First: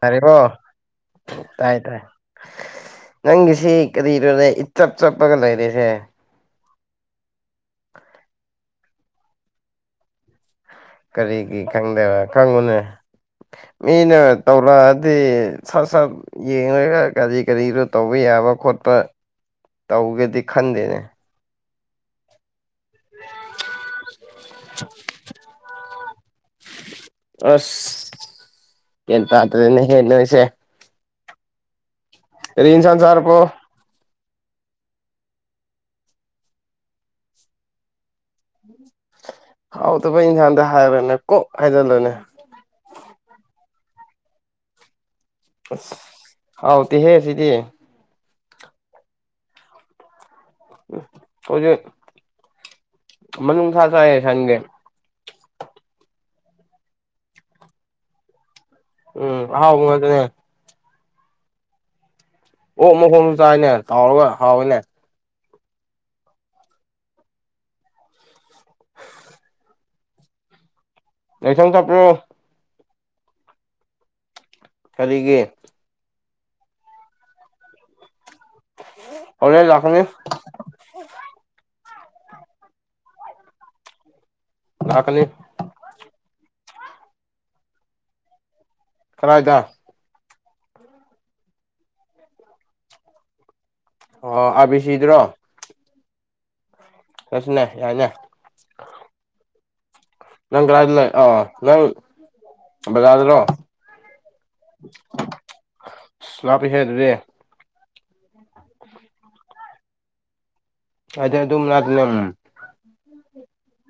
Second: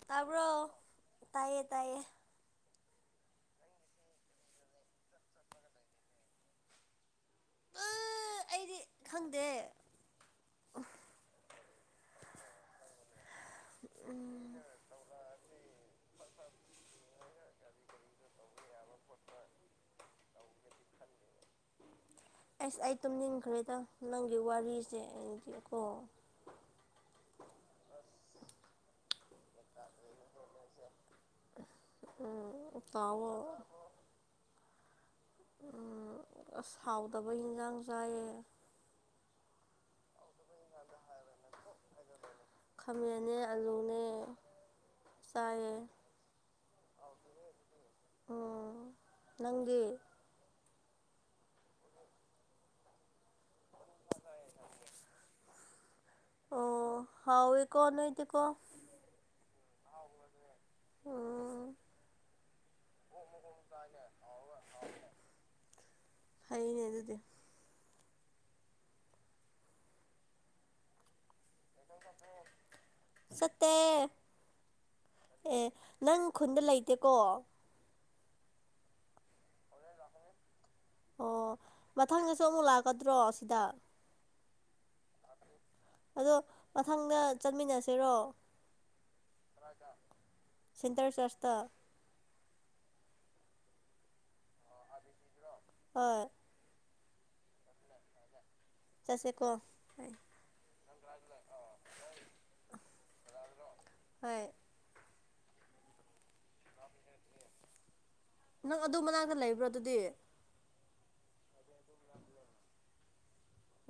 ꯍꯥꯏꯔꯤꯕ ꯇꯥꯕ꯭ꯔꯣ ꯇꯥꯏꯌꯦ ꯇꯥꯏ ꯇꯥꯏ ꯇꯥꯏꯌꯦ ꯅꯪꯒꯤꯁꯤ ꯀꯔꯤꯔꯅꯦ ꯏꯆꯞ ꯆꯞꯄꯒ ꯂꯩꯔꯦꯅꯦ ꯑ ꯑꯩꯗꯤ ꯈꯪꯗꯦ ꯀꯔꯤꯒꯤ ꯈꯪꯗꯕ ꯈꯪꯉꯨꯅꯦ ꯃꯤꯅ ꯇꯧꯔꯛ ꯑ ꯁꯠ ꯁꯠ ꯌꯦꯡꯂꯡꯒ ꯀꯔꯤ ꯀꯔꯤꯗꯣ ꯇꯧꯕ ꯌꯥꯕ ꯈꯣꯠꯄ ꯇꯧꯒꯦꯗꯤ ꯈꯟꯗꯦꯅꯦ ꯑꯁ ꯑꯩ ꯇꯨꯝꯅꯤꯡꯟꯈ꯭ꯔꯦꯗ ꯅꯪꯒꯤ ꯋꯥꯔꯤꯁꯦ ꯑꯩꯗꯤ ꯀꯣ ꯑꯁ ꯀ ꯇꯇ꯭ꯔꯗꯅꯦ ꯍꯦꯟꯅꯁꯦ ꯔꯔꯤꯁꯟ ꯇꯥꯎꯋꯣ ꯆꯔꯄꯣ ꯁꯥꯎꯗꯕ ꯏꯟꯖꯥꯡ ꯆꯥꯏꯑ ꯍꯥꯎꯗꯕ ꯏꯟꯁꯥꯡꯗ ꯍꯥꯏꯔꯅꯦ ꯀꯣꯛ ꯍꯥꯏꯖꯤꯜꯂꯣꯅꯦ ꯈꯥꯃꯦꯟꯅꯦ ꯑꯂꯨꯅꯦ ꯆꯥꯏꯌꯦ ꯑꯁ ꯍꯥꯎꯗꯤꯤ ꯍꯦ ꯁꯤꯗꯤ ꯎꯝ ꯅꯪꯗꯤ ꯑꯣꯖꯤ ꯃ ꯊꯥꯁꯌꯦ ꯁꯪꯒꯦ ꯑꯣ ꯍꯥꯎꯦꯀꯣꯅꯨꯡꯣꯏꯇꯀꯣ ꯎꯝ ꯍꯥꯎꯗꯅꯦꯦ ꯑꯣꯥ ꯑꯣꯛ ꯃꯈ ꯍꯣꯡꯁꯨ ꯆꯥꯏꯅꯦ ꯇꯥꯎꯔꯒ ꯍꯥꯎꯏꯅꯦ ꯐꯩꯅꯦ ꯑꯗꯨꯗꯤ [unintelligible] ꯂꯩꯁꯪ ꯆꯠꯄ꯭ꯔꯣ ꯁꯠꯇꯦ ꯀꯔꯤꯒꯤꯦ ꯑꯦ ꯅꯪ ꯈꯨꯟꯗ ꯂꯩꯇꯦꯀꯣ ꯑꯣꯂ ꯂꯈꯅꯤꯐ ꯑꯣ ꯃꯊꯪꯗꯁꯨ ꯑꯃꯨꯛ ꯂꯥꯛꯀꯗ꯭ꯔꯣ ꯁꯤꯗ ꯂꯥꯛꯀꯅꯤ ꯑꯗꯣ ꯃꯊꯪꯗ ꯆꯠꯃꯤꯟꯅꯁꯤꯔꯣ ꯀꯖ ꯁꯦꯟꯇꯔ ꯆꯔꯆꯇ ꯑꯣ ꯑꯥꯕꯤꯁꯤꯗ꯭ꯔꯣ ꯍꯣꯏ ꯇꯁꯅ ꯌꯥꯏꯅ ꯆꯁꯦꯀꯣ ꯅꯪ ꯀ ꯂꯩ ꯑ ꯅꯪ ꯖꯥꯔꯔꯣ ꯍꯣꯏ ꯁꯂꯄꯤ ꯍꯥꯏꯦꯗ ꯔꯦ ꯅꯪ ꯑꯗꯨ ꯃꯅꯥꯛꯇ ꯂꯩꯕ꯭ꯔꯣ ꯑꯗꯨꯗꯤ ꯑ ꯑꯗꯨꯝꯅ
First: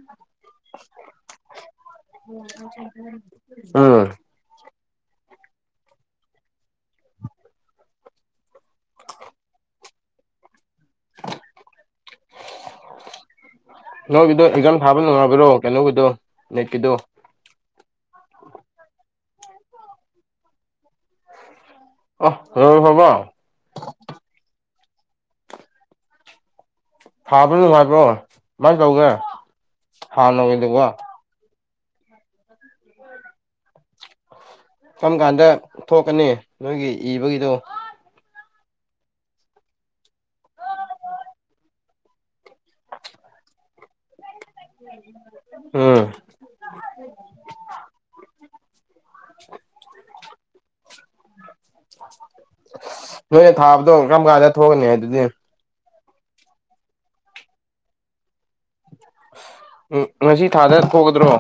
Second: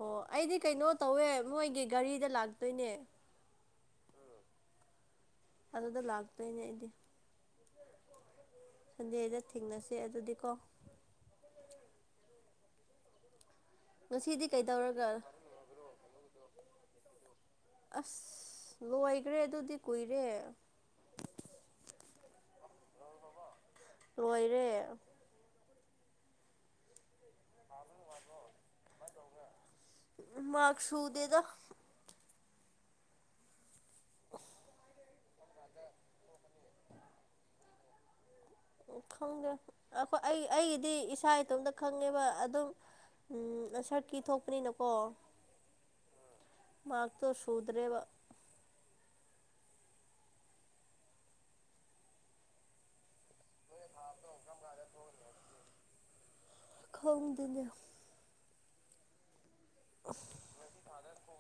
ꯑꯣ ꯑꯩꯗꯤ ꯀꯩꯅꯣ ꯇꯧꯋꯦ ꯃꯣꯏꯒꯤ ꯒꯥꯔꯤꯗ ꯂꯥꯛꯇꯣꯏꯅꯦ ꯎꯝ [unintelligible] ꯑꯗꯨꯗ ꯂꯥꯛꯇꯣꯏꯅꯦ ꯑꯩꯗꯤ ꯁꯟꯗꯦꯗ ꯊꯦꯡꯅꯁꯦ ꯑꯗꯨꯗꯤ ꯀꯣ ꯅꯣꯏꯒꯤꯗꯣ ꯉꯁꯤꯗꯤ ꯑꯦꯛꯖꯥꯝ ꯊꯥꯕ ꯀꯩꯗꯧꯔꯒ ꯅꯨꯡꯉꯥꯏꯕ꯭ꯔꯣ ꯀꯩꯅꯣꯒꯤꯗꯣ ꯅꯤꯠꯀꯤꯗꯣ ꯑꯁ ꯂꯣꯏꯈ꯭ꯔꯦ ꯑꯗꯨꯗꯤ ꯀꯨꯏꯔꯦ ꯑ ꯍꯣꯏ ꯍꯕ ꯂꯣꯏꯔꯦ ꯊꯥꯕ꯭ꯔ ꯅꯨꯡꯉꯥꯏꯕ꯭ꯔꯣ ꯀꯃꯥꯏꯅ ꯇꯧꯒꯦ ꯃꯥꯛ ꯍꯥꯟꯅꯅꯋꯦꯗꯀ ꯁꯨꯗꯦꯗ ꯀꯔꯝ ꯀꯥꯟꯗ ꯊꯣꯛꯀꯅꯤ ꯅꯣꯏꯒꯤ ꯏꯕꯒꯤꯗꯣ ꯎ ꯈꯪꯗꯦ ꯑꯩꯈꯣꯏ ꯑꯩ ꯑꯩꯒꯤꯗꯤ ꯏꯁꯥ ꯏꯇꯣꯝꯇ ꯈꯪꯉꯦꯕ ꯑꯗꯨꯝ ꯎꯝ ꯁꯔꯠꯀꯤ ꯊꯣꯛꯄꯅꯤꯅꯀꯣ ꯎꯝ ꯃꯥꯒꯤꯛꯇꯣ ꯁꯨꯗ꯭ꯔꯦꯕ ꯅꯣꯏꯅ ꯊꯥꯕꯗꯣ ꯀꯔꯝ ꯀꯥꯟꯗ ꯊꯣꯛꯣꯡꯀꯅꯤ ꯍꯥꯏ ꯑꯗꯨꯗꯤ ꯈꯣꯡꯗꯨꯅ ꯎꯝ ꯉꯁꯤ ꯊꯥꯗ ꯊꯣꯛꯒꯗ꯭ꯔꯣ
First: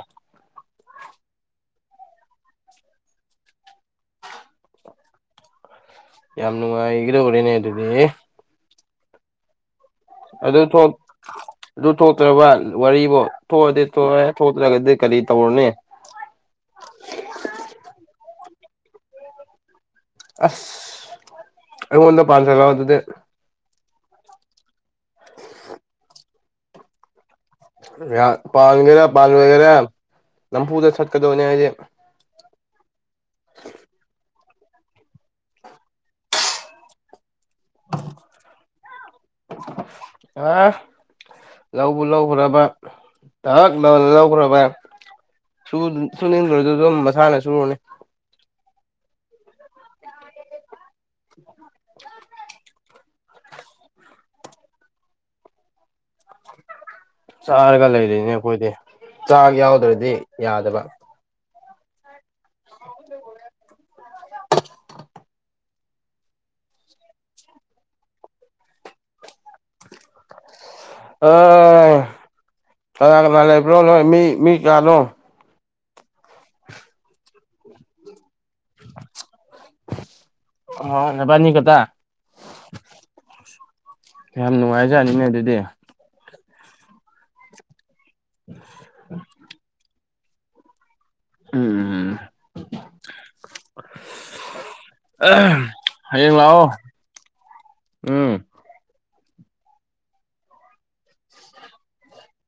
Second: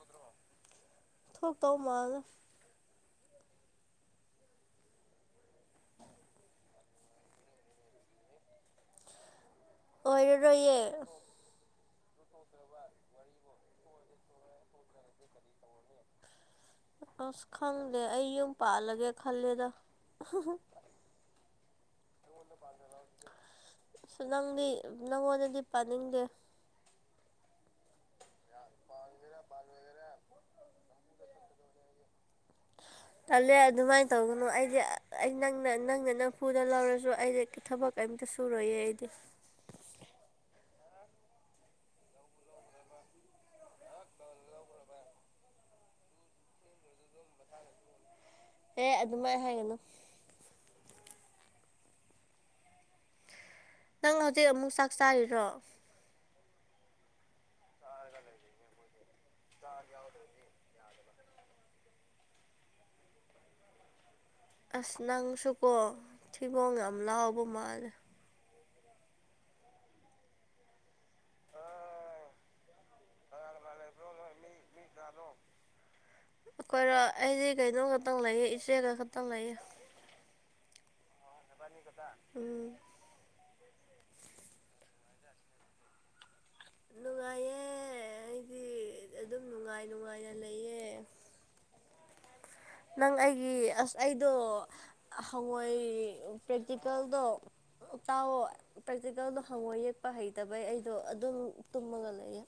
ꯊꯣ ꯇꯥꯎ ꯃꯥꯅ ꯌꯥꯝ ꯅꯨꯡꯉꯥꯏꯒꯗꯣꯔꯤꯅꯦ ꯑꯗꯨꯗꯤ [inaudible] ꯑꯗꯨꯗꯣ ꯊ ꯑꯗꯨ ꯊꯣꯛꯇ꯭ꯔꯕ ꯋꯥꯔꯤꯔꯤꯕꯨꯣ ꯊꯣꯛꯑꯗꯤ ꯊꯣꯛꯑꯦ ꯊꯣꯛꯇ꯭ꯔꯒꯗꯤ ꯀꯔꯤ ꯇꯧꯔꯅꯦ ꯑꯁ ꯈꯪꯗꯦ ꯑꯩ ꯌꯨꯝ ꯄꯥꯜꯂꯒꯦ ꯈꯜꯂꯦꯗ ꯑꯁ ꯑꯩꯣꯟꯗ ꯄꯜ ꯁꯒꯗꯨꯗ ꯁ ꯅꯪꯗꯤ ꯅꯪꯉꯣꯟꯗꯗꯤ ꯄꯥꯅꯤꯡꯗꯦ ꯄꯥꯟꯒꯦꯔꯥ ꯄꯥꯟꯂꯣꯏꯒꯦꯔꯥ ꯅꯝꯐꯨꯗ ꯆꯠꯀꯗꯧꯅꯦ ꯍꯥꯏꯁꯦ ꯆꯜꯂꯨ ꯑꯗꯨꯃꯥꯏꯅ ꯇꯧꯕꯅ ꯑꯩꯗꯤ ꯑꯩ ꯅꯪꯅ ꯅꯪꯅ ꯅꯝꯐꯨꯗ ꯂꯧꯔꯁꯨ ꯑꯩꯗꯤ ꯊꯕꯛ ꯀꯩꯝꯇ ꯁꯨꯔꯣꯏꯌꯦ ꯑꯩꯗꯤ ꯑ ꯂꯧꯕ ꯂꯧꯈ꯭ꯔꯕ ꯊꯛꯅ ꯂꯧꯈ꯭ꯔꯕ ꯁꯨꯅꯤꯡꯟꯈ꯭ꯔꯁꯨ ꯑꯗꯨꯝ ꯃꯁꯥꯅ ꯁꯨꯔꯨꯅꯤ ꯑꯦꯦ ꯑꯗꯨꯃꯥꯏꯅ ꯍꯥꯏꯒꯅꯨ [unintelligible] ꯅꯪ ꯍꯧꯖꯤꯛ ꯑꯃꯨꯛ ꯆꯥꯛ ꯆꯥꯔꯤꯔꯣ ꯆꯥꯔꯒ ꯂꯩꯔꯤꯣꯏꯅꯦ ꯑꯩꯈꯣꯏꯗꯤ ꯆꯥꯛ ꯌꯥꯎꯗ꯭ꯔꯗꯤ ꯌꯥꯗꯕ [inaudible] ꯑꯁ ꯅꯪꯁꯨꯀꯣ ꯊꯤꯕꯣꯡ ꯌꯥꯝ ꯂꯥꯎꯕ ꯃꯥꯜꯂꯦ ꯀꯅꯥ ꯀꯅꯥ ꯂꯩꯕ꯭ꯔꯣ ꯅꯣꯏ ꯃꯤ ꯃꯤ ꯀꯥꯅꯣ ꯈꯣꯏꯔꯣ ꯑꯩꯁꯦ ꯀꯩꯅꯣꯝ ꯈꯛꯇꯪ ꯂꯩꯌꯦ ꯁꯦꯒꯥ ꯈꯠꯇ ꯂ ꯅꯕꯥꯅꯤ ꯈꯛꯇ ꯎꯝ ꯌꯥꯝ ꯅꯨꯡꯉꯥꯏꯖꯅꯤꯅꯦ ꯑꯗꯨꯗꯤ ꯅꯨꯡꯉꯥꯏꯌꯦ ꯑꯩꯗꯤ ꯑꯗꯨꯝ ꯅꯨꯡꯉꯥꯏ ꯅꯨꯡꯉꯥꯏꯅ ꯂꯩꯌꯦ ꯎꯝ ꯅꯪ ꯑꯩꯒꯤ ꯑꯁ ꯑꯩꯗꯣ ꯍꯋꯥꯏ ꯍꯌꯦꯡ ꯂꯥꯛꯑꯣ ꯄ꯭ꯔꯦꯛꯇꯤꯀꯦꯜꯗꯣ ꯎꯝ ꯇꯥꯎꯑꯣꯣ ꯄ꯭ꯔꯦꯛꯇꯤꯀꯦꯜꯗꯣ ꯍꯪꯉꯣ ꯌꯦꯛꯄ ꯍꯩꯇꯕꯩ ꯑꯩꯗꯣ ꯑꯗꯨꯝ ꯇꯨꯝꯃꯒ ꯂꯩꯌꯦ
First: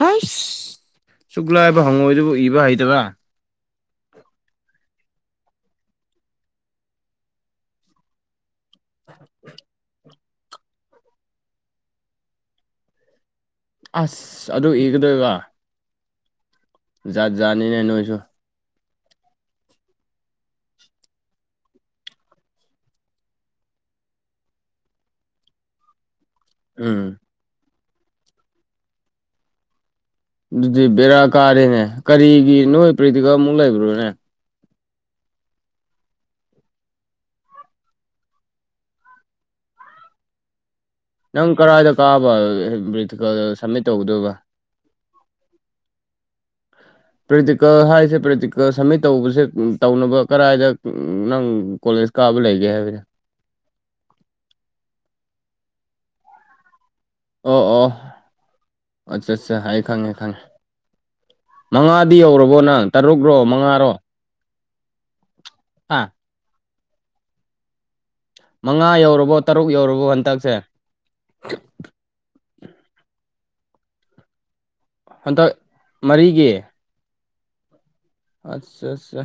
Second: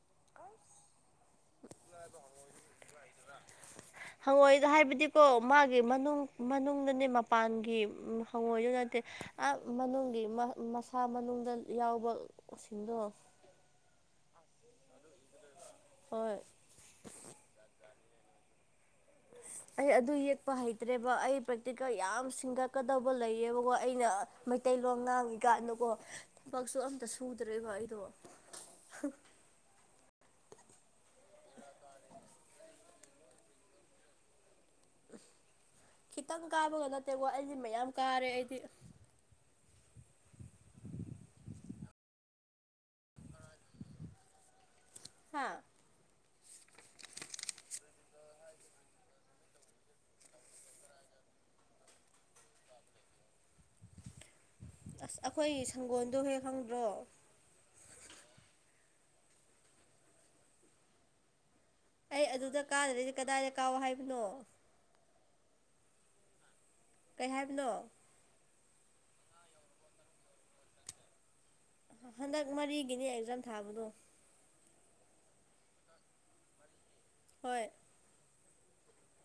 ꯍꯁ ꯁꯨꯛꯂꯥꯏꯕ ꯍꯪꯉꯣꯏꯗꯨꯕꯨ ꯏꯕ ꯍꯩꯇꯕ ꯍꯪꯉꯣꯏꯗ ꯍꯥꯏꯕꯗꯤꯀꯣ ꯃꯥꯒꯤ ꯃꯅꯨꯡ ꯃꯅꯨꯡꯅꯦ ꯃꯄꯥꯟꯒꯤ ꯍꯪꯉꯣꯏꯗꯨ ꯅꯠꯇꯦ ꯑ ꯃꯅꯨꯡꯒꯤ ꯃꯁꯥ ꯃꯅꯨꯡꯗ ꯌꯥꯎꯕꯁꯤꯡꯗꯣ ꯑꯁ ꯑꯗꯨ ꯏꯒꯗꯣꯏꯒ ꯍꯣꯏ ꯖꯥꯠ ꯖꯥꯠꯅꯤꯅꯦ ꯅꯣꯏꯁꯨ [inaudible] [inaudible] ꯑꯩ ꯑꯗꯨ ꯌꯦꯛꯄ ꯍꯩꯇ꯭ꯔꯦꯕ ꯑꯩ ꯄ꯭ꯔꯦꯛꯇꯤꯀꯦꯜ ꯌꯥꯝ ꯁꯤꯡꯒꯠꯀꯗꯧꯕ ꯂꯩꯌꯦꯕꯀꯣ ꯑꯩꯅ ꯃꯩꯇꯩꯂꯣꯟ ꯉꯥꯡꯉꯤꯀꯥꯟꯅꯀꯣ ꯊꯕꯛꯁꯨ ꯑꯝꯇ ꯎꯝ ꯁꯨꯗ꯭ꯔꯦꯕ ꯑꯩꯗꯣ ꯑꯗꯨꯗꯤ ꯕꯦꯔꯥ ꯀꯥꯔꯦꯅꯦ ꯀꯔꯤꯒꯤ ꯅꯣꯏ ꯄ꯭ꯔꯔꯤꯇꯤꯀ ꯑꯃꯨꯛ ꯂꯩꯕ꯭ꯔꯣꯅꯦ ꯈꯤꯇꯪ ꯀꯥꯕꯒ ꯅꯠꯇꯦꯀꯣ ꯑꯩꯗꯤ ꯃꯌꯥꯝ ꯀꯥꯔꯦ ꯑꯩꯗꯤ ꯅꯪ ꯀꯔꯥꯏꯗ ꯀꯥꯕ ꯇꯤꯀꯜ ꯁꯝꯃꯤꯠ ꯇꯧꯒꯗꯣꯏꯕ ꯍꯥꯥ ꯄ꯭ꯔꯦꯛꯇꯤꯀꯦꯜ ꯍꯥꯏꯔꯤꯁꯦ ꯄ꯭ꯔꯦꯛꯇꯤꯀꯦꯜ ꯁꯝꯃꯤꯠ ꯇꯧꯕꯁꯦ ꯇꯧꯅꯕ ꯀꯗꯥꯥꯏꯗ ꯅꯪ ꯀꯂꯖꯁꯨꯀꯥꯕ ꯂꯩꯒꯦ ꯍꯥꯏ ꯐꯔ ꯑꯁ ꯑꯩꯈꯣꯏ ꯁꯪꯒꯣꯜꯗꯣ ꯍꯦꯛ ꯈꯪꯕ꯭ꯔꯣ ꯑꯣ ꯑꯣ ꯑꯠꯆꯥ ꯑꯠꯆꯥ ꯍꯥꯏꯌꯦ ꯈꯪꯉꯦ ꯈꯪꯉꯦ ꯃꯉꯥꯗꯤ ꯌꯧꯔꯕꯣ ꯅꯪ ꯇꯔꯨꯛꯔꯣ ꯃꯉꯥꯔꯣ ꯅ ꯑꯥ ꯀꯩ ꯍꯥꯏꯕꯅꯣ ꯃꯉꯥ ꯌꯧꯔꯕꯣ ꯇꯔꯨꯛ ꯌꯧꯔꯕꯣ ꯍꯟꯇꯛꯁꯦ ꯍꯟꯗꯛ ꯃꯔꯤꯒꯤꯅꯦ ꯑꯦꯛꯖꯥꯝ ꯊꯥꯕꯗꯣ ꯍꯟꯗꯛ ꯃꯔꯤꯒꯤ ꯍꯣꯏ ꯑꯠ ꯑꯠꯆꯥ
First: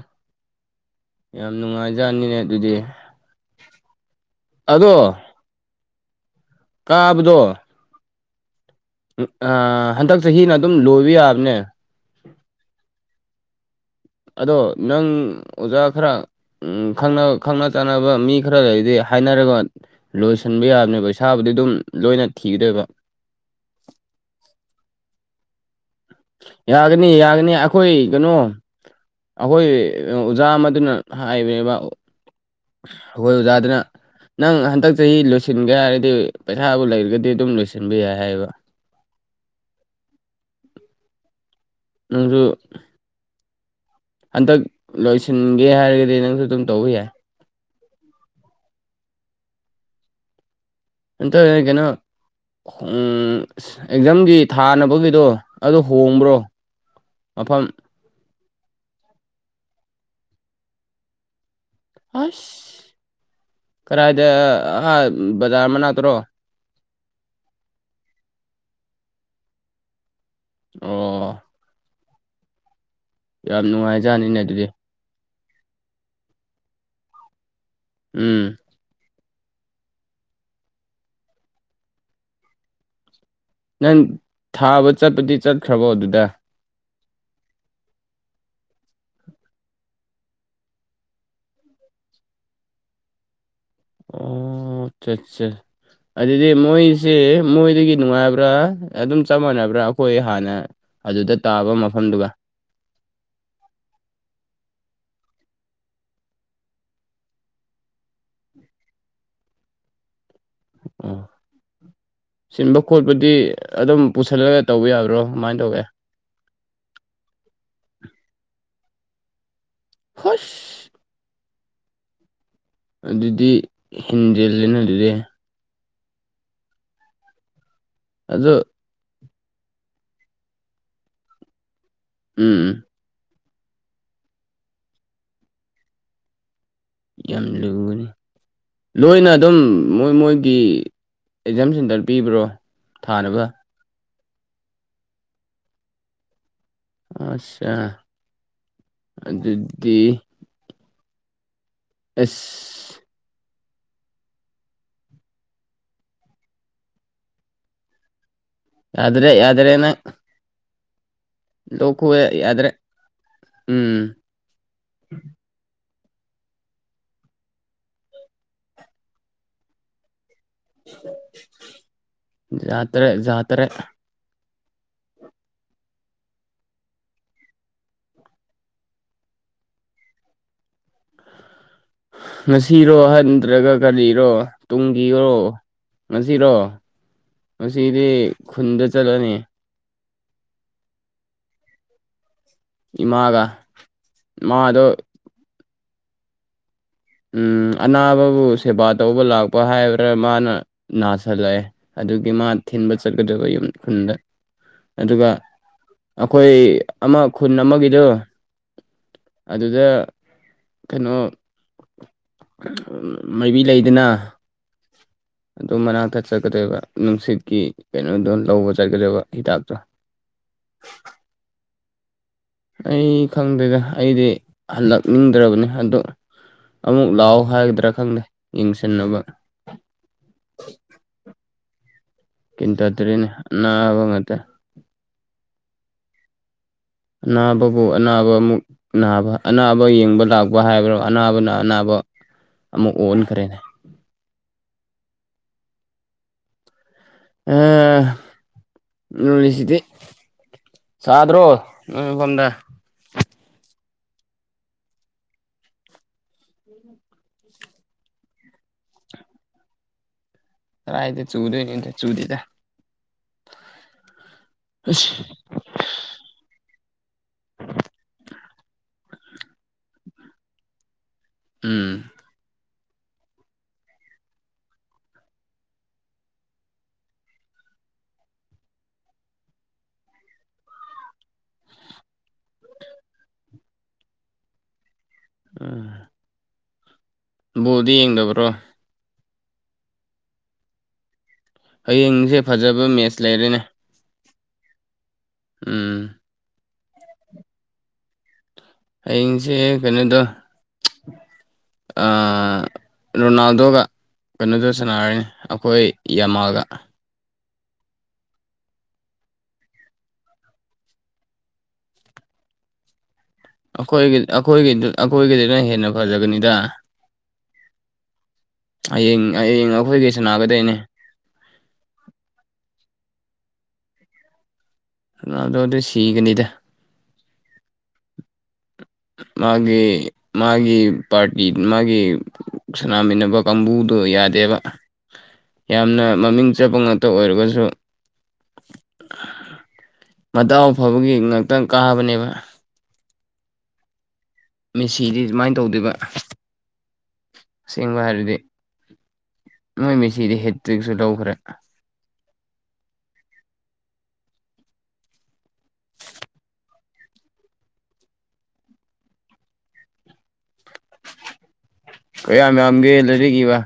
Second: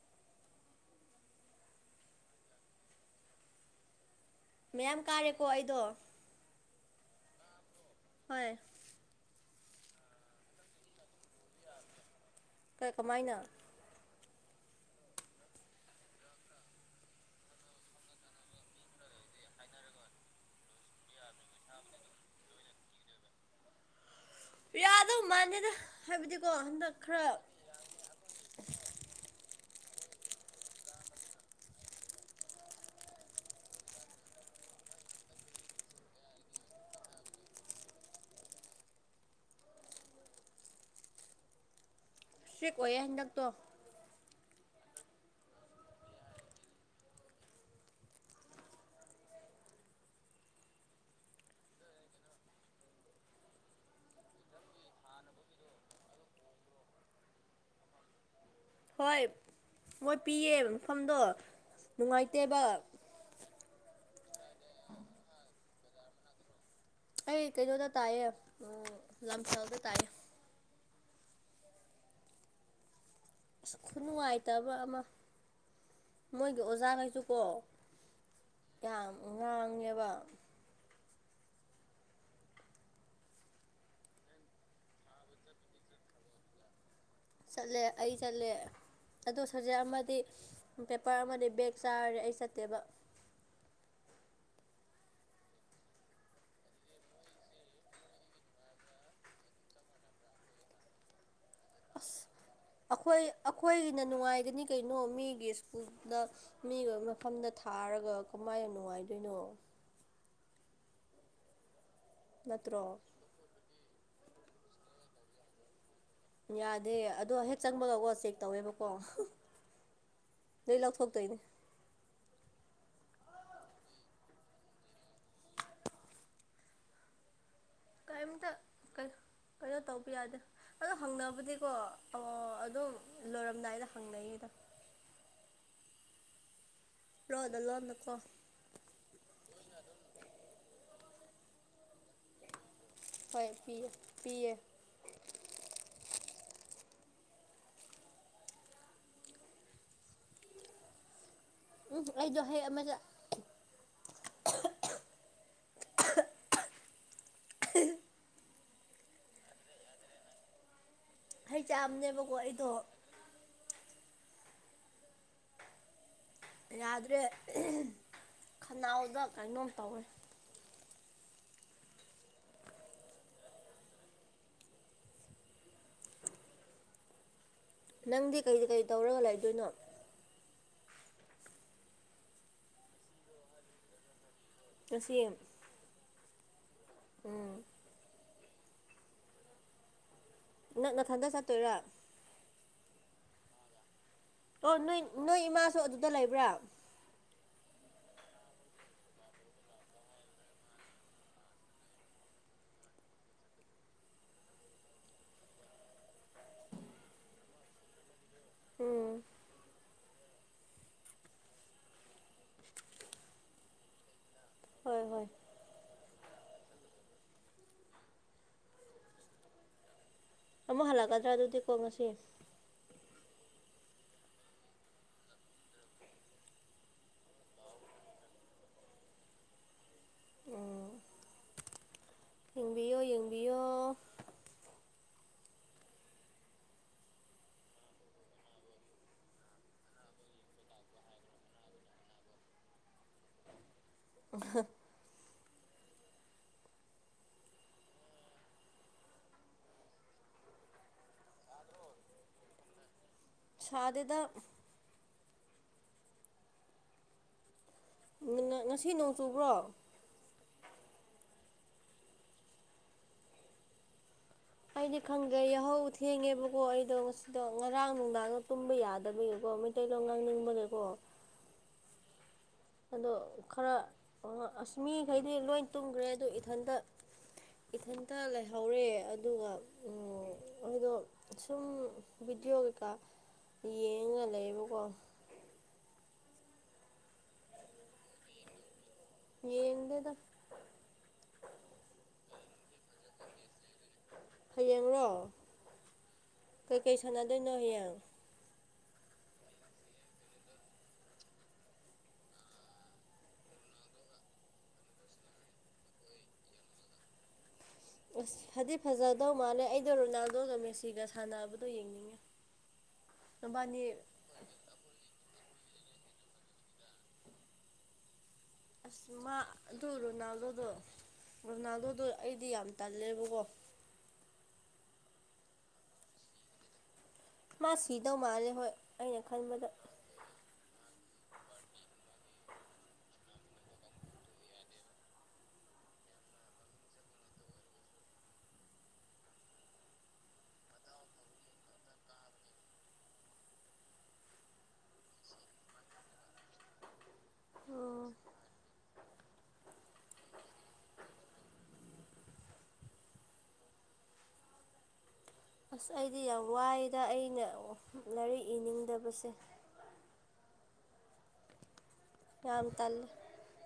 ꯌꯥꯝ ꯅꯨꯡꯉꯥꯏꯖꯥꯠꯅꯤꯅꯦ ꯑꯗꯨꯗꯤ ꯃꯌꯥꯝ ꯑꯗꯣ ꯀꯥꯔꯦꯀꯣ ꯑꯩꯗꯣ ꯀꯥꯕꯗꯣ ꯍꯣꯏ ꯍꯟꯗꯛ ꯆꯍꯤꯅ ꯑꯗꯨꯝ ꯂꯣꯏꯕ ꯌꯥꯕꯅꯦ ꯀꯃꯥꯏꯅ ꯑꯗꯣ ꯅꯪ ꯑꯣꯖꯥ ꯈꯔ ꯈꯪ ꯈꯪꯅ ꯆꯥꯟꯅꯕ ꯃꯤ ꯈꯔ ꯂꯩꯗꯤ ꯍꯥꯏꯅꯔꯒ ꯂꯣꯏꯁꯤꯟꯕ ꯌꯥꯕꯅꯦꯕꯩ ꯏꯁꯥꯕꯨꯗꯤ ꯑꯗꯨꯝ ꯂꯣꯏꯅ ꯊꯤꯒꯗꯣꯏꯕ ꯄꯨꯔꯗꯧ ꯃꯥꯥꯟꯅꯦꯗ ꯍꯥꯏꯕꯗꯤꯀꯣ ꯍꯟꯗꯛ ꯌꯥꯒꯅꯤ ꯈꯔ ꯌꯥꯒꯅꯤ ꯑꯩꯈꯣꯏ ꯀꯩꯅꯣ ꯑꯩꯈꯣꯏ ꯑꯣꯖꯥ ꯑꯃꯗꯨꯅ ꯍꯥꯏꯕꯕ ꯑꯩꯈꯣꯏ ꯑꯣꯖꯥꯗꯨꯅ ꯅꯪ ꯍꯟꯗꯛ ꯆꯍꯤ ꯂꯣꯏꯁꯤꯟꯒꯦ ꯍꯥꯏꯔꯗꯤ ꯄꯩꯁꯥꯕꯨ ꯂꯩꯔꯒꯗꯤ ꯑꯗꯨꯝ ꯂꯣꯏꯁꯤꯟꯕ ꯌꯥꯏ ꯍꯥꯏꯌꯦꯕ ꯅꯁꯨ ꯀꯦꯛ ꯀ ꯑꯣꯏꯑꯦ ꯍꯟꯗꯛꯇꯣ ꯍꯟꯗꯛ ꯂꯣꯏꯁꯤꯟꯒꯦ ꯍꯥꯏꯔꯒꯗꯤ ꯅꯪꯁꯨ ꯑꯗꯨꯝ ꯇꯧꯕ ꯌꯥꯏ ꯑꯇꯣ ꯀꯩꯅꯣ ꯑ ꯑꯦꯛꯖꯥꯝꯒꯤ ꯊꯥꯅꯕꯒꯤꯗꯣ ꯑꯗꯨ ꯍꯣꯡꯕ꯭ꯔꯣ ꯃꯐꯝ ꯍꯣꯏ ꯃꯣꯏ ꯄꯤꯌꯦ ꯃꯐꯝꯗꯣ ꯅꯨꯡꯉꯥꯏꯇꯦꯕ ꯀꯗꯥꯥꯏꯗ ꯕꯖꯥꯔ ꯃ ꯅꯛꯇ꯭ꯔꯣ ꯑꯩ ꯀꯩꯅꯣꯗ ꯇꯥꯏꯌꯦ ꯂꯝꯁꯥꯎꯗ ꯇꯥꯏꯌꯦ ꯑꯣ ꯌꯥꯝ ꯑꯁ ꯅꯨꯡꯉꯥꯏꯖꯥꯠꯅꯤꯅꯦ ꯑꯗꯨꯗꯤ ꯈꯨꯅꯨꯡꯉꯥꯏꯇꯕ ꯑꯃ ꯃꯣꯏꯒꯤ ꯑꯣꯖꯥꯈꯩꯁꯨꯀꯣ ꯎꯝ ꯌꯥꯝ ꯉꯥꯡꯉꯦꯕ ꯅꯪ ꯊꯥꯕ ꯆꯠꯄꯗꯤ ꯆꯠꯈ꯭ꯔꯕꯣ ꯑꯗꯨꯗ ꯆꯠꯂꯦ ꯑꯩ ꯆꯠꯂꯦ ꯑꯗꯣ ꯁꯖꯦꯛ ꯑꯃꯗꯤ ꯄꯦꯄꯔ ꯑꯃꯗꯤ ꯕꯦꯦꯛ ꯆꯥꯔꯔꯦ ꯑꯩ ꯆꯠꯇꯦꯕ ꯑꯣ ꯑꯆꯥ ꯑꯆꯥ ꯑꯗꯨꯗꯤ ꯃꯣꯏꯁꯤꯦ ꯃꯣꯏꯗꯒꯤ ꯅꯨꯡꯉꯥꯏꯕ꯭ꯔꯥ ꯑꯗꯨꯝ ꯆꯞ ꯃꯥꯟꯅꯕ꯭ꯔꯥ ꯑꯩꯈꯣꯏ ꯍꯥꯟꯅ ꯑꯗꯨꯗ ꯇꯥꯕ ꯑꯁ ꯃꯐꯝꯗꯨꯒ ꯑꯩꯈꯣꯏ ꯑꯩꯈꯣꯏꯒꯤꯅ ꯅꯨꯡꯉꯥꯏꯒꯅꯤ ꯀꯩꯅꯣ ꯃꯤꯒꯤ ꯁ꯭ꯀꯨꯜꯗ ꯃꯤꯒ ꯃꯐꯝꯗ ꯊꯥꯔꯒ ꯀꯃꯥꯏ ꯌꯥꯝ ꯅꯨꯡꯉꯥꯏꯗꯣꯏꯅꯣ ꯑꯣ ꯁꯤꯟꯕ ꯅꯠꯇ꯭ꯔꯣ ꯈꯣꯠꯄꯗꯤ ꯑꯗꯨꯝ ꯄꯨꯁꯜꯂꯒ ꯇꯧꯕ ꯌꯥꯕ꯭ꯔꯣ ꯀꯃꯥꯏꯅ ꯇꯧꯒꯦ ꯌꯥꯗꯦ ꯑꯗꯣ ꯍꯦꯛ ꯆꯪꯕ ꯂꯀ ꯆꯦꯛ ꯇꯧꯋꯦꯕꯀꯣ ꯈꯨꯁ ꯂꯧꯊꯣꯛꯇꯣꯏꯅꯦ ꯑꯗꯨꯗꯤ ꯍꯦꯟꯖꯦꯜꯜꯂꯤꯅ ꯑꯗꯨꯗꯤ ꯀꯔꯤꯝꯇ ꯑꯗꯣ ꯀꯩꯅꯣ ꯀꯩꯅꯣ ꯇꯧꯕ ꯌꯥꯗꯦ ꯑꯗꯣ ꯍꯪꯅꯕꯗꯤꯀꯣ ꯑꯣ ꯎꯝ ꯑꯗꯨ ꯂꯣꯏꯔꯝꯗꯥꯏꯗ ꯍꯪꯅꯌꯦꯗ ꯌꯥꯝ ꯂꯣꯟꯅ ꯂꯨꯒꯅꯤ ꯂꯣꯟꯅꯀꯣ ꯂꯣꯏꯅ ꯑꯗꯨꯝ ꯃꯣꯏ ꯃꯣꯏꯒꯤ ꯑꯦꯛꯖꯥꯝ ꯁꯦꯟꯇꯔ ꯄꯤꯕ꯭ꯔꯣ ꯊꯥꯅꯕ ꯍ ꯄꯌꯦ ꯑꯆꯥ ꯑꯗꯨꯗꯤ ꯎꯝ ꯑꯩꯗꯣ ꯍꯌꯦ ꯑꯃꯗ ꯑꯁ ꯌꯥꯗꯔ ꯌꯥꯗꯔꯅ ꯍꯩ ꯂꯣꯈꯨꯦ ꯆꯥꯕꯅꯦꯕꯀꯣ ꯑꯩꯗꯣ ꯌꯥꯗ꯭ꯔꯦ ꯎꯝ ꯌꯥꯗ꯭ꯔꯦ ꯈꯅꯥꯎꯗ ꯀꯩꯅꯣꯝ ꯇꯧꯋꯦ ꯌꯥꯥꯇꯔ ꯖꯥꯇꯔ ꯅꯪꯗꯤ ꯀꯩ ꯀꯩ ꯇꯧꯔꯒ ꯂꯩꯗꯣꯏꯅꯣ ꯉꯁꯤꯔꯣ ꯍꯟꯗ꯭ꯔꯒ ꯀꯔꯤꯔꯣ ꯇꯨꯡꯒꯤ ꯉꯁꯤ ꯑꯣꯏꯔꯣ ꯉꯁꯤꯔꯣ ꯎꯝ ꯉꯁꯤꯗꯤ ꯈꯨꯟꯗ ꯆꯠꯂꯅꯤ ꯅꯛ ꯅꯊꯟꯗ ꯆꯠꯇꯣꯏꯔꯥ ꯏꯃꯥꯒ ꯑꯣ ꯃꯥꯗꯣ ꯅꯣꯏ ꯅꯣꯏ ꯏꯃꯥꯁꯨ ꯑꯗꯨꯗ ꯂꯩꯕ꯭ꯔꯥ ꯑꯅꯥꯕꯕꯨ ꯁꯦꯕꯥ ꯇꯧꯕ ꯂꯥꯛꯄ ꯍꯥꯏꯕ꯭ꯔꯥ ꯃꯥꯅ ꯅꯥꯁꯤꯜꯂꯛꯑꯦ ꯑꯗꯨꯒꯤ ꯃꯥ ꯊꯤꯟꯕ ꯆꯠꯀꯗꯕ ꯌꯨꯝ ꯈꯨꯟꯗ ꯑꯗꯨꯒ ꯑꯩꯈꯣꯏ ꯑꯃ ꯈꯨꯟ ꯑꯃꯒꯤꯗꯣ ꯎꯝ ꯑꯗꯨꯗ ꯀꯩꯅꯣ ꯃꯥꯏꯕꯤ ꯂꯩꯗꯅ ꯍꯣꯏ ꯍꯣꯏ ꯑꯗꯨꯗ ꯃꯅꯥꯛꯇꯛ ꯆꯠꯀꯗꯣꯏꯕ ꯅꯨꯡꯁꯤꯠꯀꯤ ꯀꯩꯅꯣꯗꯣ ꯂꯧꯕ ꯆꯠꯀꯗꯣꯏꯕ ꯍꯤꯗꯥꯛꯇꯣ ꯑꯃꯨꯛ ꯍꯜꯂꯛꯀꯗ꯭ꯔꯥ ꯑꯗꯨꯗꯤꯀꯣ ꯉꯁꯤ ꯑꯩ ꯈꯪꯗꯦꯗ ꯑꯩꯗꯤ ꯍꯜꯂꯛꯅꯤꯡꯗ꯭ꯔꯕꯅꯤ ꯑꯗꯣ ꯑꯃꯨꯛ ꯂꯥꯛꯑꯣ ꯍꯥꯏꯒꯗ꯭ꯔꯥ ꯈꯪꯗꯦ ꯌꯦꯡꯁꯤꯟꯅꯕ ꯎꯝ ꯀꯤꯟꯇ ꯌꯦꯡꯕꯤꯌꯣ ꯌꯦꯡꯕꯤꯌꯣ ꯑꯗꯨꯅꯕ ꯉ ꯑꯅꯥꯕꯕꯨ ꯑꯅꯥꯕ ꯑꯃꯨꯛ ꯑꯅꯥꯕ ꯑꯅꯥꯕ ꯌꯦꯡꯕ ꯂꯥꯛꯄ ꯍꯥꯏꯕ꯭ꯔꯥ ꯑꯅꯥꯕꯅ ꯑꯅꯥꯕ ꯑꯃꯨꯛ ꯑꯣꯟꯈ꯭ꯔꯦꯅꯦ ꯍꯍ ꯌꯨꯅꯤꯚꯁꯤꯇꯤ ꯆꯗ꯭ꯔꯣ ꯎꯝꯗ ꯁꯗꯗ ꯎꯝ ꯉꯁꯤ ꯅꯣꯡ ꯆꯨꯕ꯭ꯔꯣ ꯇ ꯑꯥꯏꯗꯤ ꯆꯨꯗꯣꯏꯅꯤ ꯆꯨꯗꯗ ꯑꯩꯗꯤ ꯑꯁ ꯈꯪꯒꯦꯍꯧ ꯊꯦꯡꯉꯦꯕꯀꯣ ꯑꯩꯗꯣ ꯉꯁꯤꯗꯣ ꯉꯔꯥꯡ ꯅꯨꯡꯗꯥꯡꯗ ꯇꯨꯝꯕ ꯌꯥꯗꯕꯒꯤꯀꯣ ꯃꯩꯇꯩꯂꯣꯟꯣ ꯉꯥꯡꯅꯤꯡꯕꯒꯦꯀꯣ ꯎꯝ ꯑꯗꯣ ꯈꯔ ꯑꯁꯃꯤꯈꯩꯗꯤ ꯂꯣꯏ ꯇꯨꯝꯈ꯭ꯔꯦ ꯑꯗ ꯏꯊꯟꯇ ꯏꯊꯟꯇ ꯂꯩꯍꯧꯔꯦ ꯑꯗꯨꯒ ꯑꯩꯣꯏꯗꯣ ꯁꯨꯝ ꯚꯕꯤꯗꯤꯑꯣ ꯀꯩꯀꯥ ꯌꯦꯡꯉ ꯂꯩꯕꯀꯣ ꯎꯥ ꯕꯣꯗꯤ ꯌꯦꯡꯗꯕ꯭ꯔꯣ ꯌꯦꯗꯗ ꯍꯌꯦꯡꯁꯦ ꯐꯖꯕ ꯃꯦꯠꯆ ꯂꯩꯔꯦꯅꯦ ꯍꯌꯦꯡꯔꯣ ꯎꯝ ꯀꯒꯩ ꯁꯥꯟꯅꯥ ꯑꯗꯨꯅꯍꯌꯦꯪ ꯑꯩꯡꯁꯦ ꯀꯩꯅꯣꯗꯣ ꯑ ꯔꯣꯅꯥꯜꯗꯣꯒ ꯀꯩꯅꯣꯗ ꯁꯥꯟꯅꯔꯅꯤ ꯑꯩꯈꯣꯏ ꯌꯥꯝꯃꯥꯜꯒ ꯑꯁ ꯐꯗꯤ ꯐꯖꯗꯧ ꯃꯥꯜꯂꯦ ꯑꯩꯗꯣ ꯔꯣꯅꯥꯜꯗꯣꯒ ꯃꯦꯁꯤꯒ ꯁꯥꯟꯅꯕꯗꯣ ꯌꯦꯡꯅꯤꯡꯉꯦ [unintelligible] ꯅꯕꯥꯅꯤ ꯑꯩꯈꯣꯏ ꯑꯩꯈꯣꯏ ꯑꯩꯈꯣꯏꯒꯤꯗꯨꯅ ꯍꯦꯟꯅ ꯐꯖꯒꯅꯤꯗ ꯑꯁ ꯍꯌꯦꯡ ꯃꯥ ꯍꯌꯦꯡ ꯑꯩꯈꯣꯏꯒꯤꯩꯁꯨ ꯅꯥꯒꯗꯣꯏꯅꯦ ꯔꯣꯅꯥꯗꯣꯗꯣ ꯑꯩꯗꯤ ꯌꯥꯝ ꯇꯜꯂꯦꯕꯀꯣ ꯔꯨꯅꯥꯔꯗꯣꯗꯤ ꯁꯤꯒꯅꯤꯗ ꯃꯥ ꯁꯤꯗꯧ ꯃꯥꯜꯂꯦ ꯍꯣꯏ ꯑꯩꯅ ꯈꯟꯕꯗ ꯃꯥꯒꯤ ꯃꯥꯒꯤ ꯄꯥꯔꯇꯤ ꯃꯥꯒꯤ ꯁꯅꯥꯃꯤꯟꯅꯕ ꯀꯥꯡꯕꯨꯗꯣ ꯌꯥꯗꯦꯕ ꯌꯥꯝꯅ ꯃꯃꯤꯡ ꯆꯠꯄ ꯉꯥꯛꯇ ꯑꯣꯏꯔꯒꯁꯨ ꯃꯇꯥꯎ ꯐꯕꯒꯤ ꯉꯥꯛꯇꯪ ꯀꯥꯕꯅꯦꯕ ꯃꯦꯁꯤꯗꯤ ꯑꯗꯨꯃꯥꯏꯅ ꯇꯧꯗꯦꯕ ꯑꯁꯦꯡꯕ ꯍꯥꯏꯔꯗꯤ ꯃꯣꯏ ꯃꯦꯁꯤꯗꯤ ꯍꯦꯠꯇ꯭ꯔꯤꯛꯁꯨ ꯂꯧꯈ꯭ꯔꯦ ꯑꯁ ꯑꯩꯗꯤ ꯌꯥꯝ ꯋꯥꯏꯗ ꯑꯩꯅ ꯂꯥꯏꯔꯤꯛ ꯏꯅꯤꯡꯗꯕꯁꯦ ꯀꯌꯥꯝ ꯌꯥꯝ ꯌꯥꯝꯒꯦ ꯇꯜꯂꯦ ꯂꯩꯔꯤꯛꯏꯕ